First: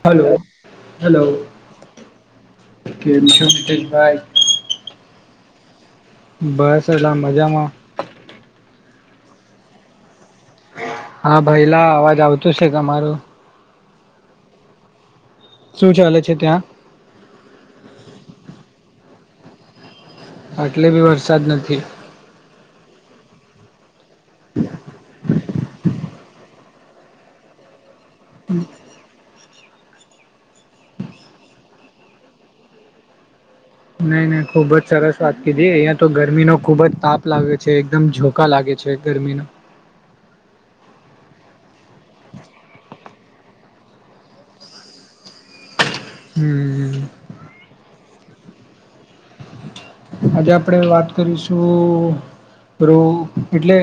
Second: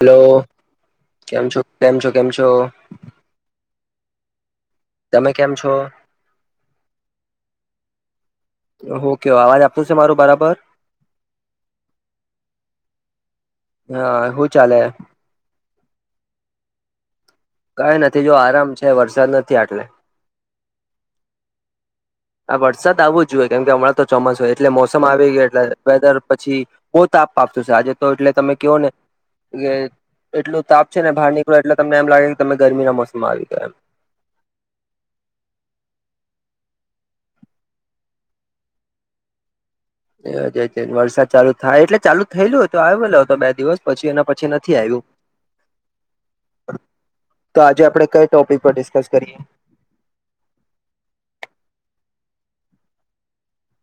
Hello. Hello કેમ છો કેમ છો કેમ છો કેમ છો મિતેશભાઈ તમે કેમ છો બસ એલા મજામાં ઓ કે અવાજ આવતો છે મારો બરાબર હા ભાઈલા અવાજ આવતો છે તમારો હા હું ચાલે શું ચાલે છે ત્યાં કઈ નથી જો આરામ છે વરસાદ નથી આટલે આટલે બી વરસાદ નથી આ વરસાદ આવવો જ જોઈએ કેમ કે હમણાં તો ચોમાસુ હોય એટલે મોસમ આવી ગયો વેધર પછી બહુ તાપ આપતું છે આજે તો એટલે તમે કહો ને કે એટલું તાપ છે ને બહાર નીકળ્યો એટલે તમને એમ લાગે કે તમે ગરમીના મોસમમાં આવી ગયો એમ હું ખુબ જ સરસ વાત કીધ અહિયાં તો ગરમી નો ખુબ જ તાપ લાગે છે એકદમ જોકા લાગે છે ગરમી ના એજ વરસાદ ચાલુ થાય એટલે ચાલુ થયેલું હતું આવેલો હતો બે દિવસ પછી એના પછી નથી આવ્યું [inaudible] હમ. તો આજે આપણેે કઈ ટોપિક પર ડિસ્કસ કરીએ આજે આપણે વાત કરીશું પેલુ એટલે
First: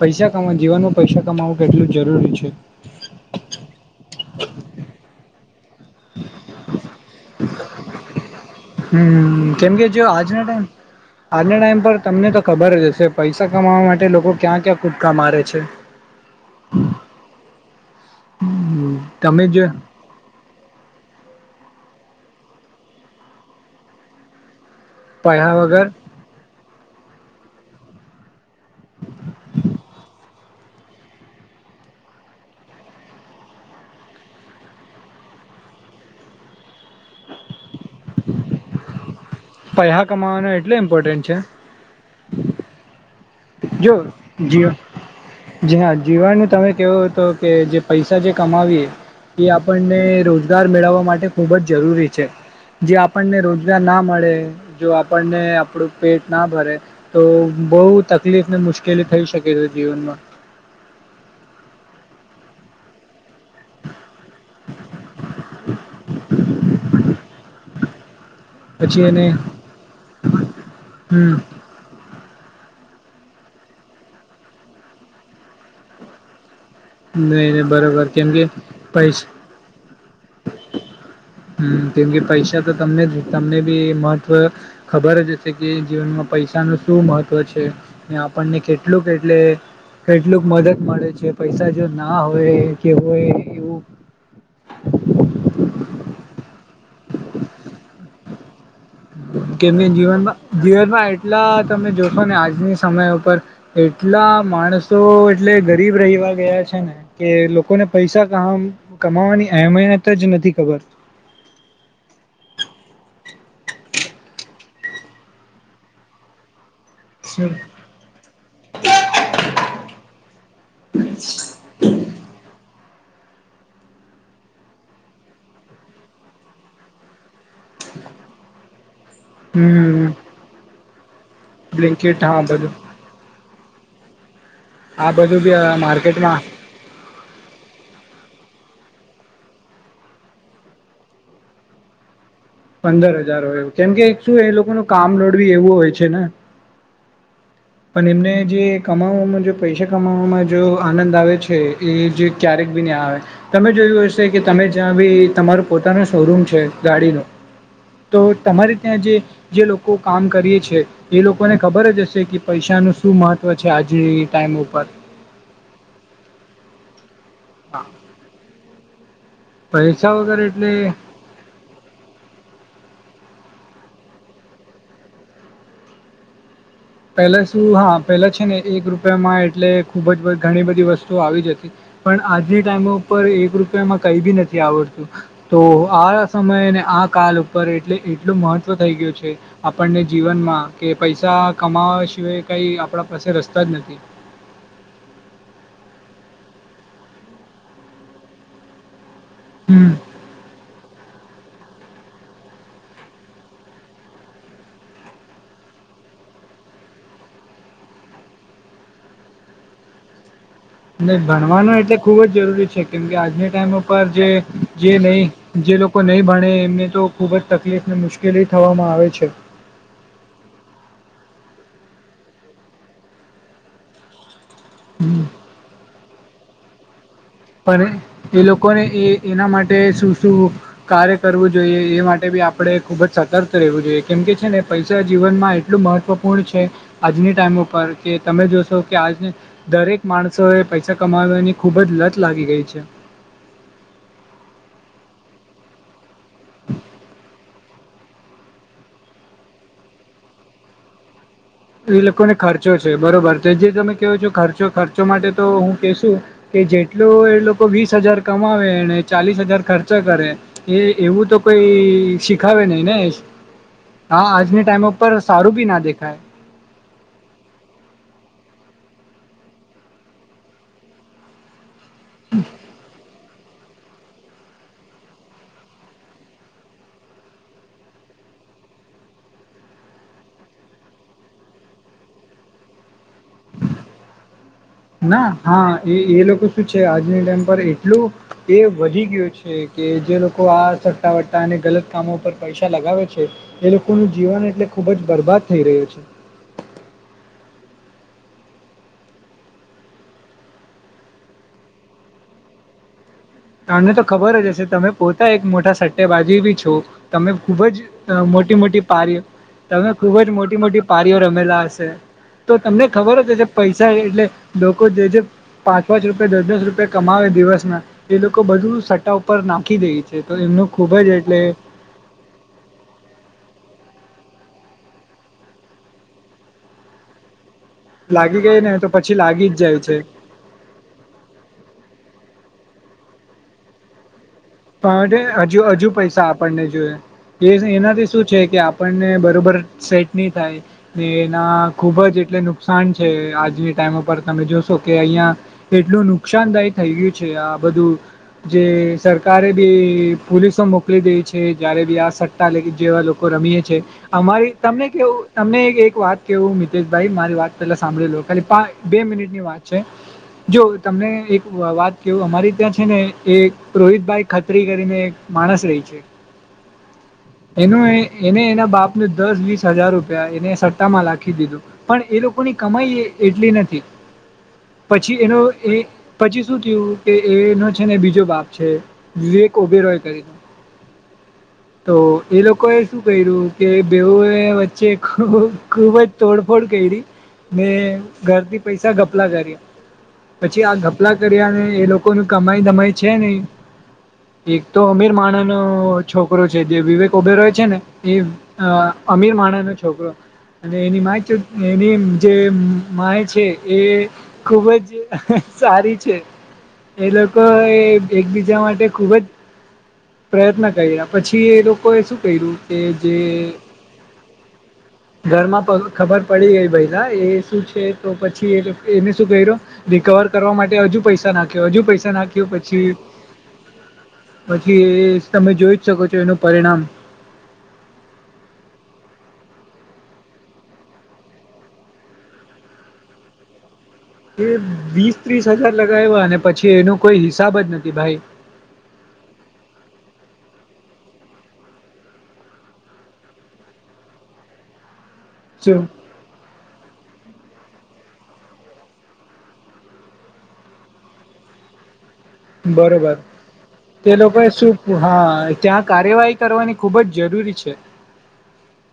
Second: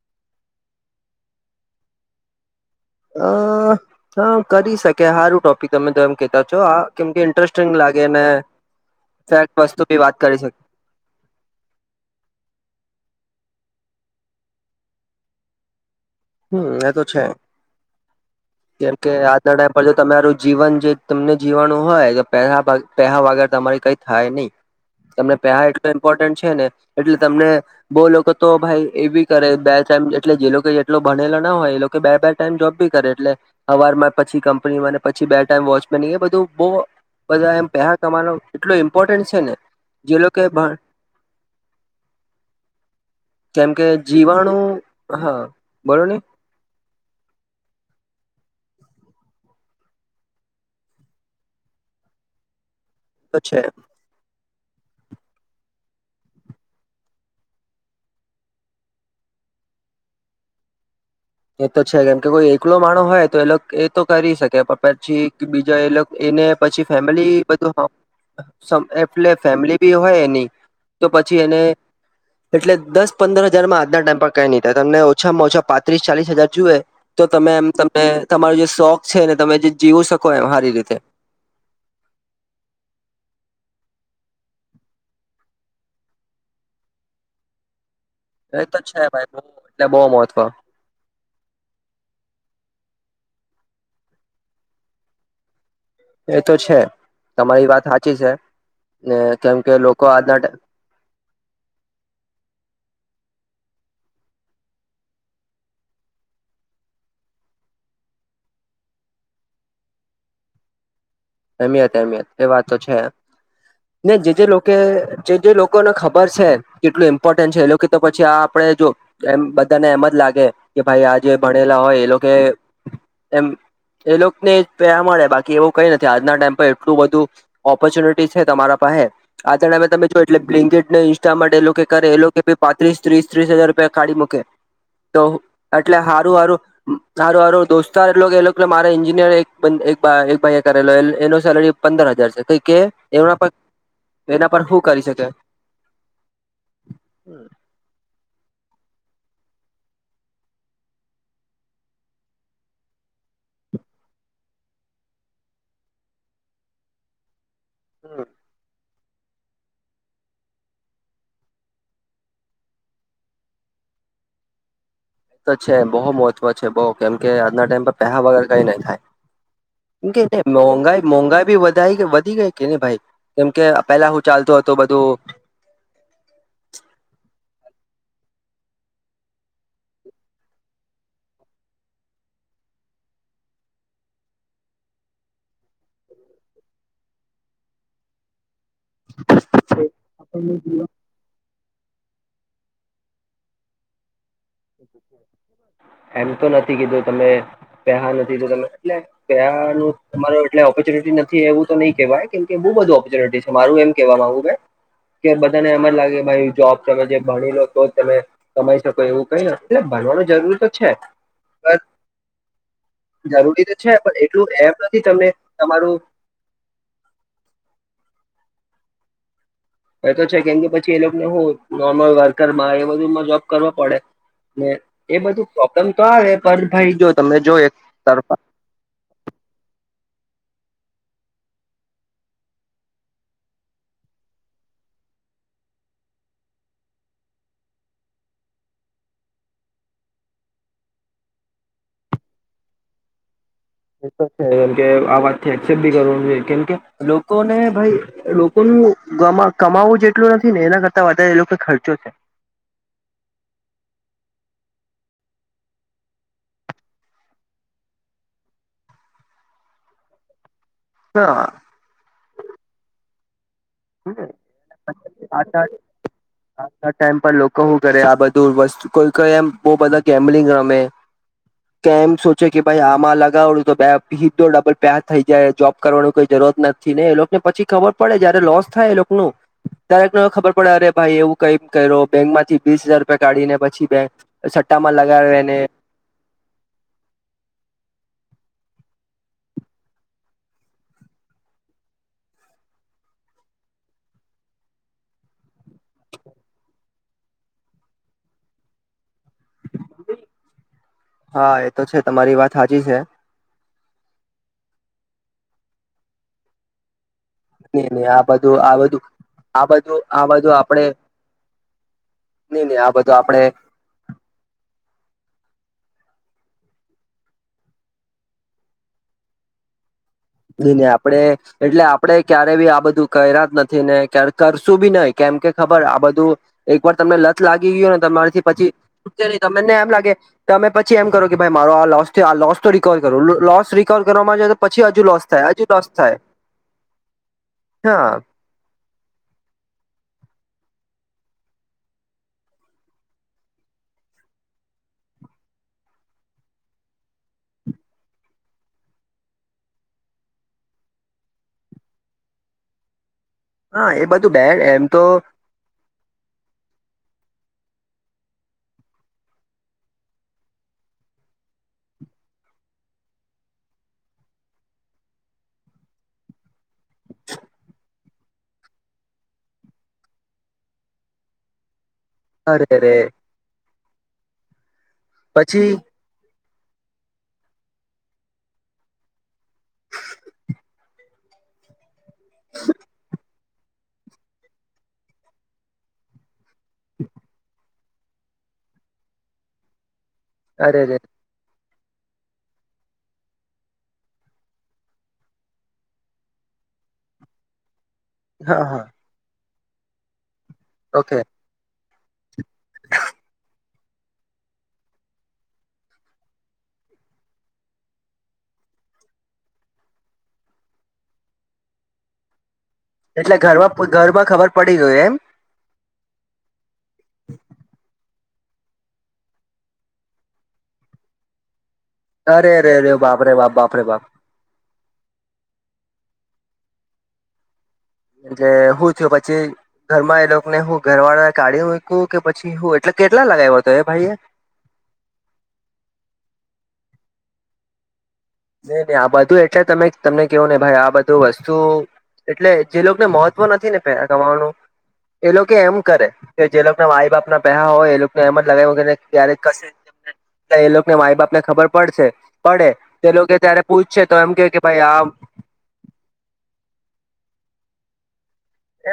પૈસા કમા જીવનમાં પૈસા કમાવવું કેટલું જરૂરી છે અ હા કરી શકે સારું ટોપિક તમે તો એમ કેતા છો આ કેમ કે ઇન્ટરેસ્ટિંગ લાગે ને ફેક્ટ હું વસ્તુ કેમકે બી જો વાત કરી આજના શકે ટાઈમ આજના ટાઈમ પર તમને તો ખબર જ હશે પૈસા કમાવા માટે લોકો ક્યાં ક્યાં કુદકા મારે છે હમ એ તો છે કેમ કે તમે આજના જ ટાઇમ પર જો તમારું જીવન જે તમને જીવાણું હોય તો [unintelligible] વગર તમારી કઈ થાય નહી તમને પૈહા પેહા વગર એટલું ઇમ્પોર્ટન્ટ છે ને એટલે તમને બહુ લોકો તો ભાઈ એ બી કરે બે ટાઈમ એટલે જે લોકો ભણેલો ના હોય એ કે બે, બે ટાઈમ જોબ બી કરે એટલે હવાર પછી કંપનીને પછી બે ટાઈમ વોચ એ બધું બહુ બધા એમ પેહા કમાનો એટલ ઇમ્પોર્ટન્ટ છે ને પૈહા જે લોકો કમાવાનું ભ એટલે ઇમ્પોર્ટન્ટ છે કેમ કે જીવાણુ હા જ હા બોલો ને જીવાનું તમે કેવું તો કે જે પૈસા જે કમાવીએ એ આપણને રોજગાર મેળવવા માટે ખૂબ જ જરૂરી છે જો તો આપણને છે રોજગાર ના મળે જો આપણને આપણું પેટ ના ભરે તો બહુ તકલીફ ને મુશ્કેલી થઈ શકે છે જીવનમાં એ તો છે કેમ કે કોઈ એકલો માહણ હોય તો એ એ તો કરી શકે પછી બીજા એ ને પછી ફેમિલી બધું હોય પછી એને એટલે ફેમિલી બી હોય એની તો હમ પછી એને એટલે દસ, પંદર હજાર આજના ટાઈમ પર ક્યાઈ નહીં થાય તમ ઓછામાં ઓછા પાંત્રીસ, ચાલીસ હજાર જુએ તો તમે નહી એમ તમે બરોબર કેમ કે તમાર જે શોખ પૈસા છેને તમે જે જીવું શકો એ હારી રીતે હમ કેમકે પૈસા તો તમને તમને બી મહત્વ ખબર જ હશે કે જીવનમાં પૈસા પૈસા નું શું મહત્વ છે આપણને એ તો છે કેટલુંક ભાઈ એટલે બહુ એટલે બહુ મહત્વ કેટલુંક મદદ મળે છે પૈસા જો ના હોય કે હોય એવું એ તો છે તમારી વાત હાચી છે ને કેમ કે લોકો જીવનમાં આજના જીવનમાં એટલા તમે જોશો ને આજની સમય ઉપર એટલા માણસો એટલે ગરીબ રહી ગયા છે ને કે લોકોને પૈસા કમાવાની એહીયમત જ નથી ખબર અમિયત, અમિયત એ વાત તો છે ને જે જે લોકો જે જે લોકોને ખબર છે કેટલું ઇમ્પોર્ટન્ટ છે, એ લોકો કે તો પછી આ આપડે જો એમ બધાને એમ જ લાગે કે ભાઈ આજે ભણેલા હોય એ લોકો એમ એ લોકોને પેરા મળે બાકી એવું કઈ નથી આજના ટાઈમ પર એટલું બધું ઓપોર્ચ્યુનિટી છે, તમારા પાંહે આજના ટાઈમે હમ તમે જો એટલે બ ને ઇન્સ્ટાટ [unintelligible] એ લોકો કરે એ બ્લિંકટ લોકો હા બધું પાંત્રીસ ત્રીસ, ત્રીસ હજાર રૂપિયા [unintelligible] મૂકે આ તો બધું બી એટલે સારું, માર્કેટમાં સારું, સારું, સારું દોસ્તાર એટલો કે એટલે મારે એન્જિનિયર એક, એક, એક, ભાઈ કરેલો એનો સેલરી પંદર હજાર છે કઈ કે પંદર એના હજાર પર હોય કેમકે શું એના એ પર લોકો ન કરી કામ શકે [unintelligible] એવું હોય છે, ને [unintelligible] [unintelligible] એમને જે કમાવામાં પૈસા કમાવામાં જો આનંદ આવે છે, એ જે ક્યારેક બી તમે જોયું હશે કે તમે જ્યાં ભી તમારો પોતાનો શોરૂમ છે, ગાડી નો તો તમારે ત્યાં જે જે લોકો કામ કરી છે, એ લોકોને ખબર જ હશે કે પૈસા નુ શું મહત્વ છે આજ ટાઈમ ઉપર તો છે, બહુ મહત્વ છે, બહુ કેમ કે આજના ટાઈમ હા પર પહેહ વગર કઈ નહી થાય કેમ પૈસા કે વગર એટલે મોંઘાઈ, [unintelligible] ભી વધા વધી ગઈ કેને ભાઈ કેમ કે પેલા શું ચાલતું હતું બધું પેલા શું હા પેલા છે, ને એક રૂપિયામાં એટલે ખુબ જ ઘણી બધી વસ્તુઓ આવી જ હતી પણ આજ ટાઈમ ઉપર એક રૂપિયામાં કઈ બી નથી [unintelligible] તો આ સમયેને આ કાલ ઉપર એટલે એટલું મહત્ત્વ થઈ ગયું છે, આપણને જીવનમાં કે પૈસા કમાવા સિવાય કંઈ આપણા પાસે રસ્તા જ નથી એમ તો નથી કેધ તમે, પેહા નથી જોઈતા તો તમે હમ [unintelligible] તમાર એટલે ઓફિસ [unintelligible] એવું નથી એવું તો નઈ કેહેવાય કેમ કે બુ બધું ઓપર્ચુનિટી છે, મારું એમ કેવા માંગુ કે બધાને એમ જ લાગે ભાઈ જોબ તમે જે ભણી લો તો તમે કમાઈ શકો એવું. કઈ ના એટલે ભણવાનું જરૂર. નહી ભણવાનું એટલે ખુબ જ જરૂરી છે, કેમ કે આજની જરૂરી ટાઈમ તો છે ઉપર પણ એટલું એમ જે નથી નહી. તમને એ લોકો તમારું નહીં ભણે એમને તો ખુબ જ તકલીફ ને મુશ્કેલી થવામાં આવે છે. એ તો છે, કેમ કે પછી એ લોકોને હું નોર્મલ વર્કરમાં એ બધુંમાં જોબ કરવો પડે. ને એ બધું પ્રોબ્લેમ તો આવે પર ભાઈ જો. તમે જો એક પણ તરફા એ લોકોને એ એના માટે શું શું કાર્ય કરવું જોઈએ એ માટે ભી આપણે ખુબ જ સતર્ક રહેવું જોઈએ કેમ કે છે, ને પૈસા. જીવનમાં એટલું મહત્વપૂર્ણ છે, આજની ટાઈમ ઉપર કે તમે જોશો કે આજ દરેક. માણસો એ પૈસા કમાવાની ખૂબ જ લત લાગી ગઈ છે. કેમ કે આ વાત થી એસેપ્ટ ભી કર જોઈ કેમકે લોકોને. ભાઈ લોકોનું કમાવવું [unintelligible] જેટલું નથી ને એના કરતા વધારે લોકો. ખર્ચો એ છે લોકોને ખર્ચો છે, બરોબર તે જે તમે કેવો છો ખર્ચો. ખર્ચો માટે તો હું કહેશું કે જેટલુ એ લોકો વીસ હજાર કમાવે ચાલીસ હજાર ખર્ચ. ખર્ચા કરે એ એવું તો હા કોઈ શીખાવે નહી ને. હા આજની ટાઈમ ઉપર સારું ભી ના દેખાાય. આ ટાઈમ પર લોકો [unintelligible] કરે આ બધું વસ્તુ કોઈ [unintelligible] એમ બહુ બધા ગેમ્લિંગ રમે. કેમ સોચે કે ભાઈ આમાં અલગ. [unintelligible] થાય એ લોકનુ [unintelligible] ખબર પડે અરે ભાઈ એવું કઈમ કર બેંક માંથી વીસહજાર રૂપિયા કાઢીને પછી પછી બેક. ના હા એ એ લોકો શું છે, આજની ટાઈમ પર એટલું એ વધી ગયું છે, કે જે લોકો આ સટ્ટા વટ્ટા અને ગલત કામો પર પૈસા લાગે છે, એ લોકોનું જીવન એટલે ખુબ જ બરબાદ થઈ રહ્યું છે. હા એ તો છે, તમારી વાત સાચી છે. [unintelligible] તો ખબર જ હશે તમે પોતા એક મોટા સટ્ટે [unintelligible] બી છો. તમે ખુબ જ નઈ નહી આ મોટી બધું આ મોટી બધું પારી આ તમે બધું ખુબ આ જ બધું મોટી મોટી આપડે પારીઓ રમેલા હશે. તો નઈ નહી તમને આ બધું ખબર હશે આપડે જે પૈસા એટલે લોકો જે જે પાંચ પાંચ રૂપિયા દસ દસ રૂપિયા કમાવે દિવસમાં એ લોકો બધું સટ્ટા ઉપર નાખી દે છે. તો એમનું ન નને ખૂબ જ આપડે એટલે આપડે ક્યારે બી આ બધું કર્યા જ નથી ને જયારે કરશું બી નહી કેમ કે ખબર આ બધું એક વાર તમને લત લાગી ગયોને લાગી તમાથી ગઈ પછી ને તો છ ન લાગી જ તમનેને જાય એમ છે લાગે તમે પછી એમ કરો કે મારો આ લોસ છે મારો લોસ રિકવર કરવું લોસ રિકવર કરવામાં તો પછી હજુ લોસ પણ થાય હજુ હજુ લોસ થાય પૈસા આપણને જોઈએ. એનાથી હા શું છે કે આપણને બરોબર સેટની થાય એના ખુબ જ એટલે નુકસાન છે. આજની ટાઈમ ઉપર તમે જોશો કે અહિયાં એટલું નુકસાનદાય થઈ ગયું છે. આ બધું જે સર કારે બી પોલીસો મોકલી દે છે જયારે બી આ સટ્ટા લે જેવા લોકો રમીએ છે હા એ બધું અમારી બેન એમ તમને તો કેવું તમને એક વાત કેવું તે ભાઈ મારી વાત પેલા સાંભળી લો ખાલી બે મિનિટ ની વાત છે. જો તમને એક વાત કેવું અમારી ત્યાં છે ને એ રોહિત ભાઈ ખત્રી કરીને એક માણસ રહે છે. એનું એને એના બાપને દસ વીસ હજાર રૂપિયા એને સટ્ટામાં નાખી દીધું. પણ એ લોકોની અરે રે કમાઈ એટલી નથી. પછી એનો પછી એ પછી શું થયું કે એનો છે ને બીજો બાપ છે. વિવેક ઓબેરો એ કરી તો એ લોકોએ શું કર્યું કે બેવુએ વચ્ચે ખૂ ખૂબ જ તોડફોડ કરી ને ઘરથી પૈસા ગપલા કર્યા પછી આ અરે રે ગપલા કર્યાને એ લોકો ન કમાઈ દમાઈ છે નહિ. એક તો અમીર માણસનો છોકરો છે જે વિવેક ઉભેર હોય છે ને એ હા હા અમીર માણસનો છોકરો અને એની ઓકે મા ચોત એ ની જે માં છે એ ખુબ જ સારી છે એ લોકો એકબીજા માટે તે ખૂબ જ પ્રયત્ન કર્યા પછી એ લોકોએ શું કર્યું કે જે એટલે ઘરમાં ઘરમાં ખબર પડી ગયું એમ ઘરમાં ખબર પડી ગઈ ભૈલા એ શું છે તો પછી એને શું ક્યો રિકવર કરવા માટે હજુ પૈસા નાખ્યો હજુ પૈસા નાખ્યો અરે રે પછી રે બાપરે બાપ બાપરે બાપ પછી એ તમે જોઈ જ શકો છો એનું પરિણામ એલે હું થું પછી ઘરમાં એ લોકોને હું ઘર વાળા કાઢીકું કે પછી હું એટલે કેટલા લગાવ્યા એ વીસ ત્રીસ હજાર લગાવ્યા અને પછી એનો કોઈ હિસાબ જ નથી ભાઈ નહી નહી આ બધું એટલે તમે તમને કેવો નને ભાઈ આ બધું વસ્તુ એટલે જે લોકોને મહત્વ નથી ને પે ગમાવાનું એ લોકો એમ શું કરે કે જે લોકો ના માઈ બાપ ના પેહા હોય એ લોકો એમ જ લગાવ કેને ક્યારે ક એ લોકોને માઈ બાપ ને ખબર પડશે પડે તે બરોબર લોકો ત્યારે પૂછશે તે તો એમ લોકો કે એ કે શું ભાઈ આ હા ત્યાં કાર્યવાહી કરવાની ખુબ જ જરૂરી છે છે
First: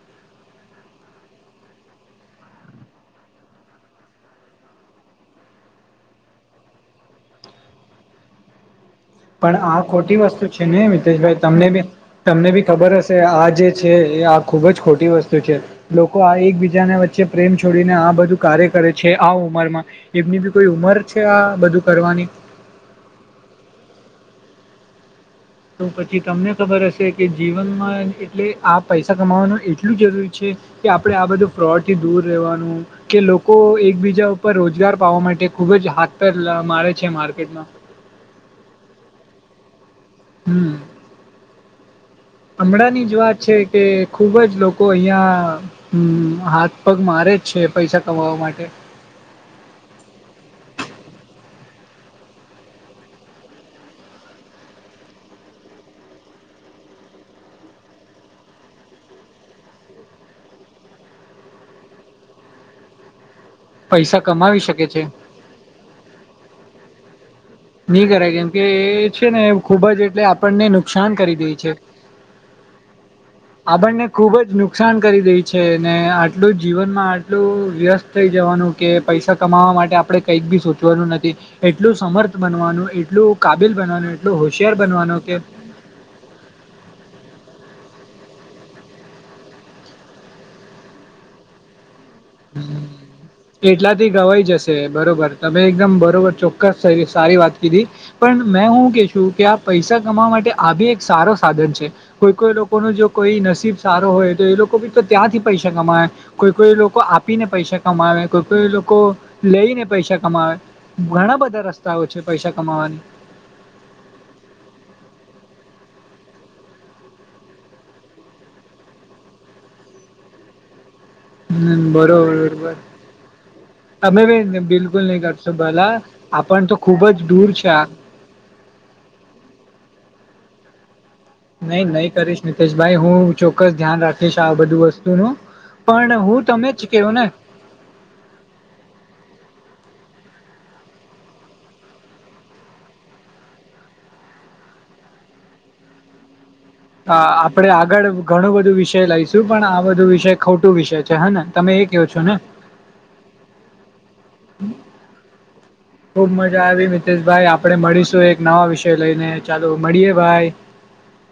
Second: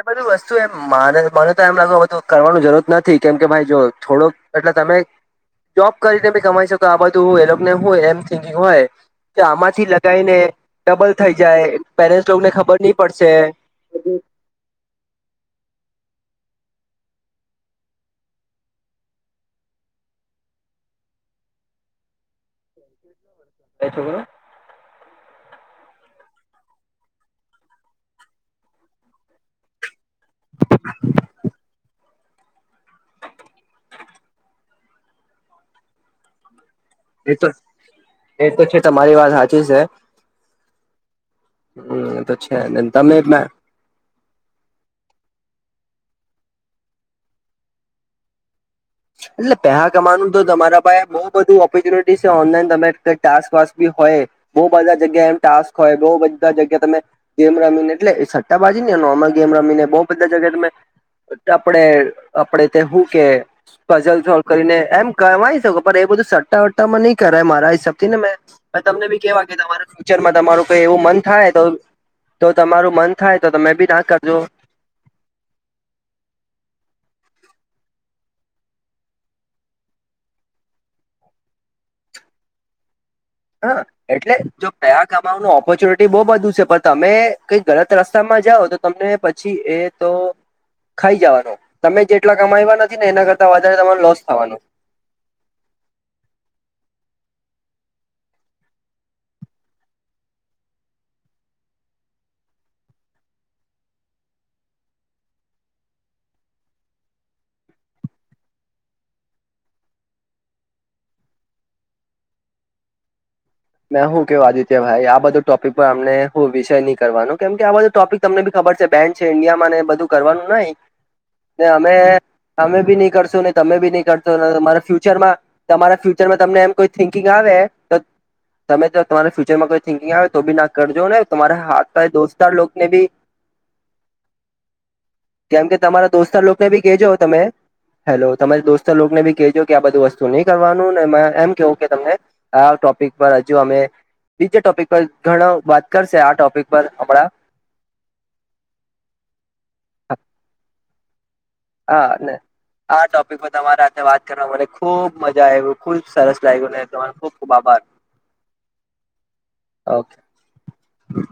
એ બધું વસ્તુ એ મને તો એમ લાગું કરવાની જરૂરત નથી કેમ કે ભાઈ જો થોડોક એટલે તમે જોબ કરીને બી કમાઈ શકો આ બધું એ લોકોને હોય એમ થિકિંગ હોય કે પણ આ આમાંથી ખોટી લગાઈને વસ્તુ છે ને ડબલ થઈ મિતેશભાઈ જાય તમને બી પેરેન્ટ્સ તમને લોકોને બી ખબર નહી હશે પડશે. આ જે છે એ આ ખૂબ જ ખોટી વસ્તુ છે લોકો આ એકબીજાને વચ્ચે પ્રેમ છોડીને આ બધું કાર્ય કરે છે આ ઉંમરમાં એમની બી કોઈ ઉમર છે આ બધું કરવાની [inaudible] હમ તો પછી તમને ખબર હશે કે જીવનમાં એટલે આ પૈસા કમાવાનું એટલું જરૂરી છે આપ આ બધ ફ્રોડ થી દૂર રહેવાનું કે લોકો એકબીજા ઉપર રોજગાર પાવા માટે ખુબ જ હાથર મારે છે તો માર્કેટમાં એ તો છે તમારી વાત સાચી છે હમ હમ તો છે હમણાં ની તમે જ વાત છે એટલે કે ખુબ જ લોકો અહિયાં હમ હાથ પગ મારે જ છે પૈસા કમાવા માટે એટલે પેસા કમાવાનું તો તમારા પાસે બઉુ બધું ઓપોર્ચ્યુનિટી છે ઓનલાઈન તમે ટાસ્ક વાકી હોય બહુ બધા જગ્યા એમ ટાસ્ક હોય બહુ બધા જગ્યા તમે ગેમ રમીને એટલે સટ્ટાબાજી નહિ આમાં ગ એમ રમીને બહ બધા જગ્યાએ તમે આપડે આપડે તે હું કે કઝલ પૈસા સોલ્વ કમાવી કરીને શકે છે એમ કવાય શકો પણ એ બધું સટ્ટા વટ્ટામાં નહી કર મારા હિસાબ નહીં થી ને કરાય મેં કેમ કે એ તમને બી છે ને કેવા કે તમારા ખૂબ જ એટલે ફ્યુચરમાં આપણને તમારુંઈ એવું નુકસાન મન કરી થાય તો તો તમારું મન થાય તો તમે આ બી ના બંને ખુબ કરજો જ નુકસાન કરી દે છે આટલું જ જીવનમાં આટલું વ્યસ્ત થઈ જવાનું કે પૈસા કમાવા માટે આપણે કઈક બી સોચવાનું નથી એટલું સમર્થ બનવાનું એ હા એટલે જો કયા કે કમાવાનું ઓપોર્ચ્યુનિટી બહુ બધું છે પણ તમે કઈક ગલત રસ્તામાં જાઓ તો તમને પછી એ તો ખાઈ જવાનો તમે જેટલા કમાયવા નથી ને એના કરતા વધારે તમારો એટલાથી લોસ ગવાઈ થવાનો જશે બરોબર તમે એકદમ બરોબર ચોક્કસ થઈ સારી વાત કીધી પણ મેં હું કે છું કે આ પૈસા કમાવા માટે આ બી એક સારો સાધન છે કોઈ કોઈ લોકો ન જો કોઈ નસીબ સારો હોય તો એ લોકો બી ત્યાંથી પૈસા કમાય કોઈ કોઈ લોકો આપીને પૈસા કમાવે કોઈ કોઈ લોકો લઈને પૈસા કમાવે ઘણા બધા રસ્તાઓ છે પૈસા કમાવાની. મે હું કેવું આદિત્ય ભાઈ આ બધો ટોપિક પર અમને હું વિષય નહી કરવાનો કેમ કે આ બધો ટોપિક તમને બી ખબર ખબર છે બેન્ડ છે ઇન્ડિયા માં એ બધું કરવાનું નહીં. ને હમ, અમે બરોબર બરોબર અમે બી નહી કરશો ન તમે બી નહી કરશો બી તમારા બિલકુલ નહી ફ્યુચરમાં કરશો ભલા તમારા ફ્યુચર જો આપણ તમને તો કો ખુબ થિકિંગ જ દૂર આવે છે આ તમે જો તમારે ફ્યુચરમાં કોઈ થિંકિંગ આવે તો બી ના કરજો ને તમારા નહી હાથ નહી કરીશ દોસ્તાર લોકોને નિતેશભાઈ બી હું ચોક્કસ ધ્યાન રાખીશ આ બધું વસ્તુ નું. કેમ કે તમારા દોસ્તાર લોકને ભી કહેજો તમે હેલો તમામે દોસ્તાર લોકને ભી કહેજો કે આ બધું વસ્તુ હુ નહી કરવાનું ને એમ કેવું કે તમને આ ટોપિક પર હજુ અમે બીજા ટોપિક પર ઘણા વાત કરશે આ ટોપિક પર હા હમણાં આપડે આગળ ઘણું બધું વિષય લઈશું પણ આ બધું વિષય ખોટું વિષય છે હે ને. હા આ ટોપિકમાં તમારા જો વાત કરવા મને ખૂબ મજા આવયુ ખુબ સરસ મજા લાગ્યુંને આવી તમારો ખૂબ મિતેશભાઈ ખૂબ આપડે આભાર. મળીશું એક નવા વિષય લઈને ચાલો મળીયે ભાઈ. હ.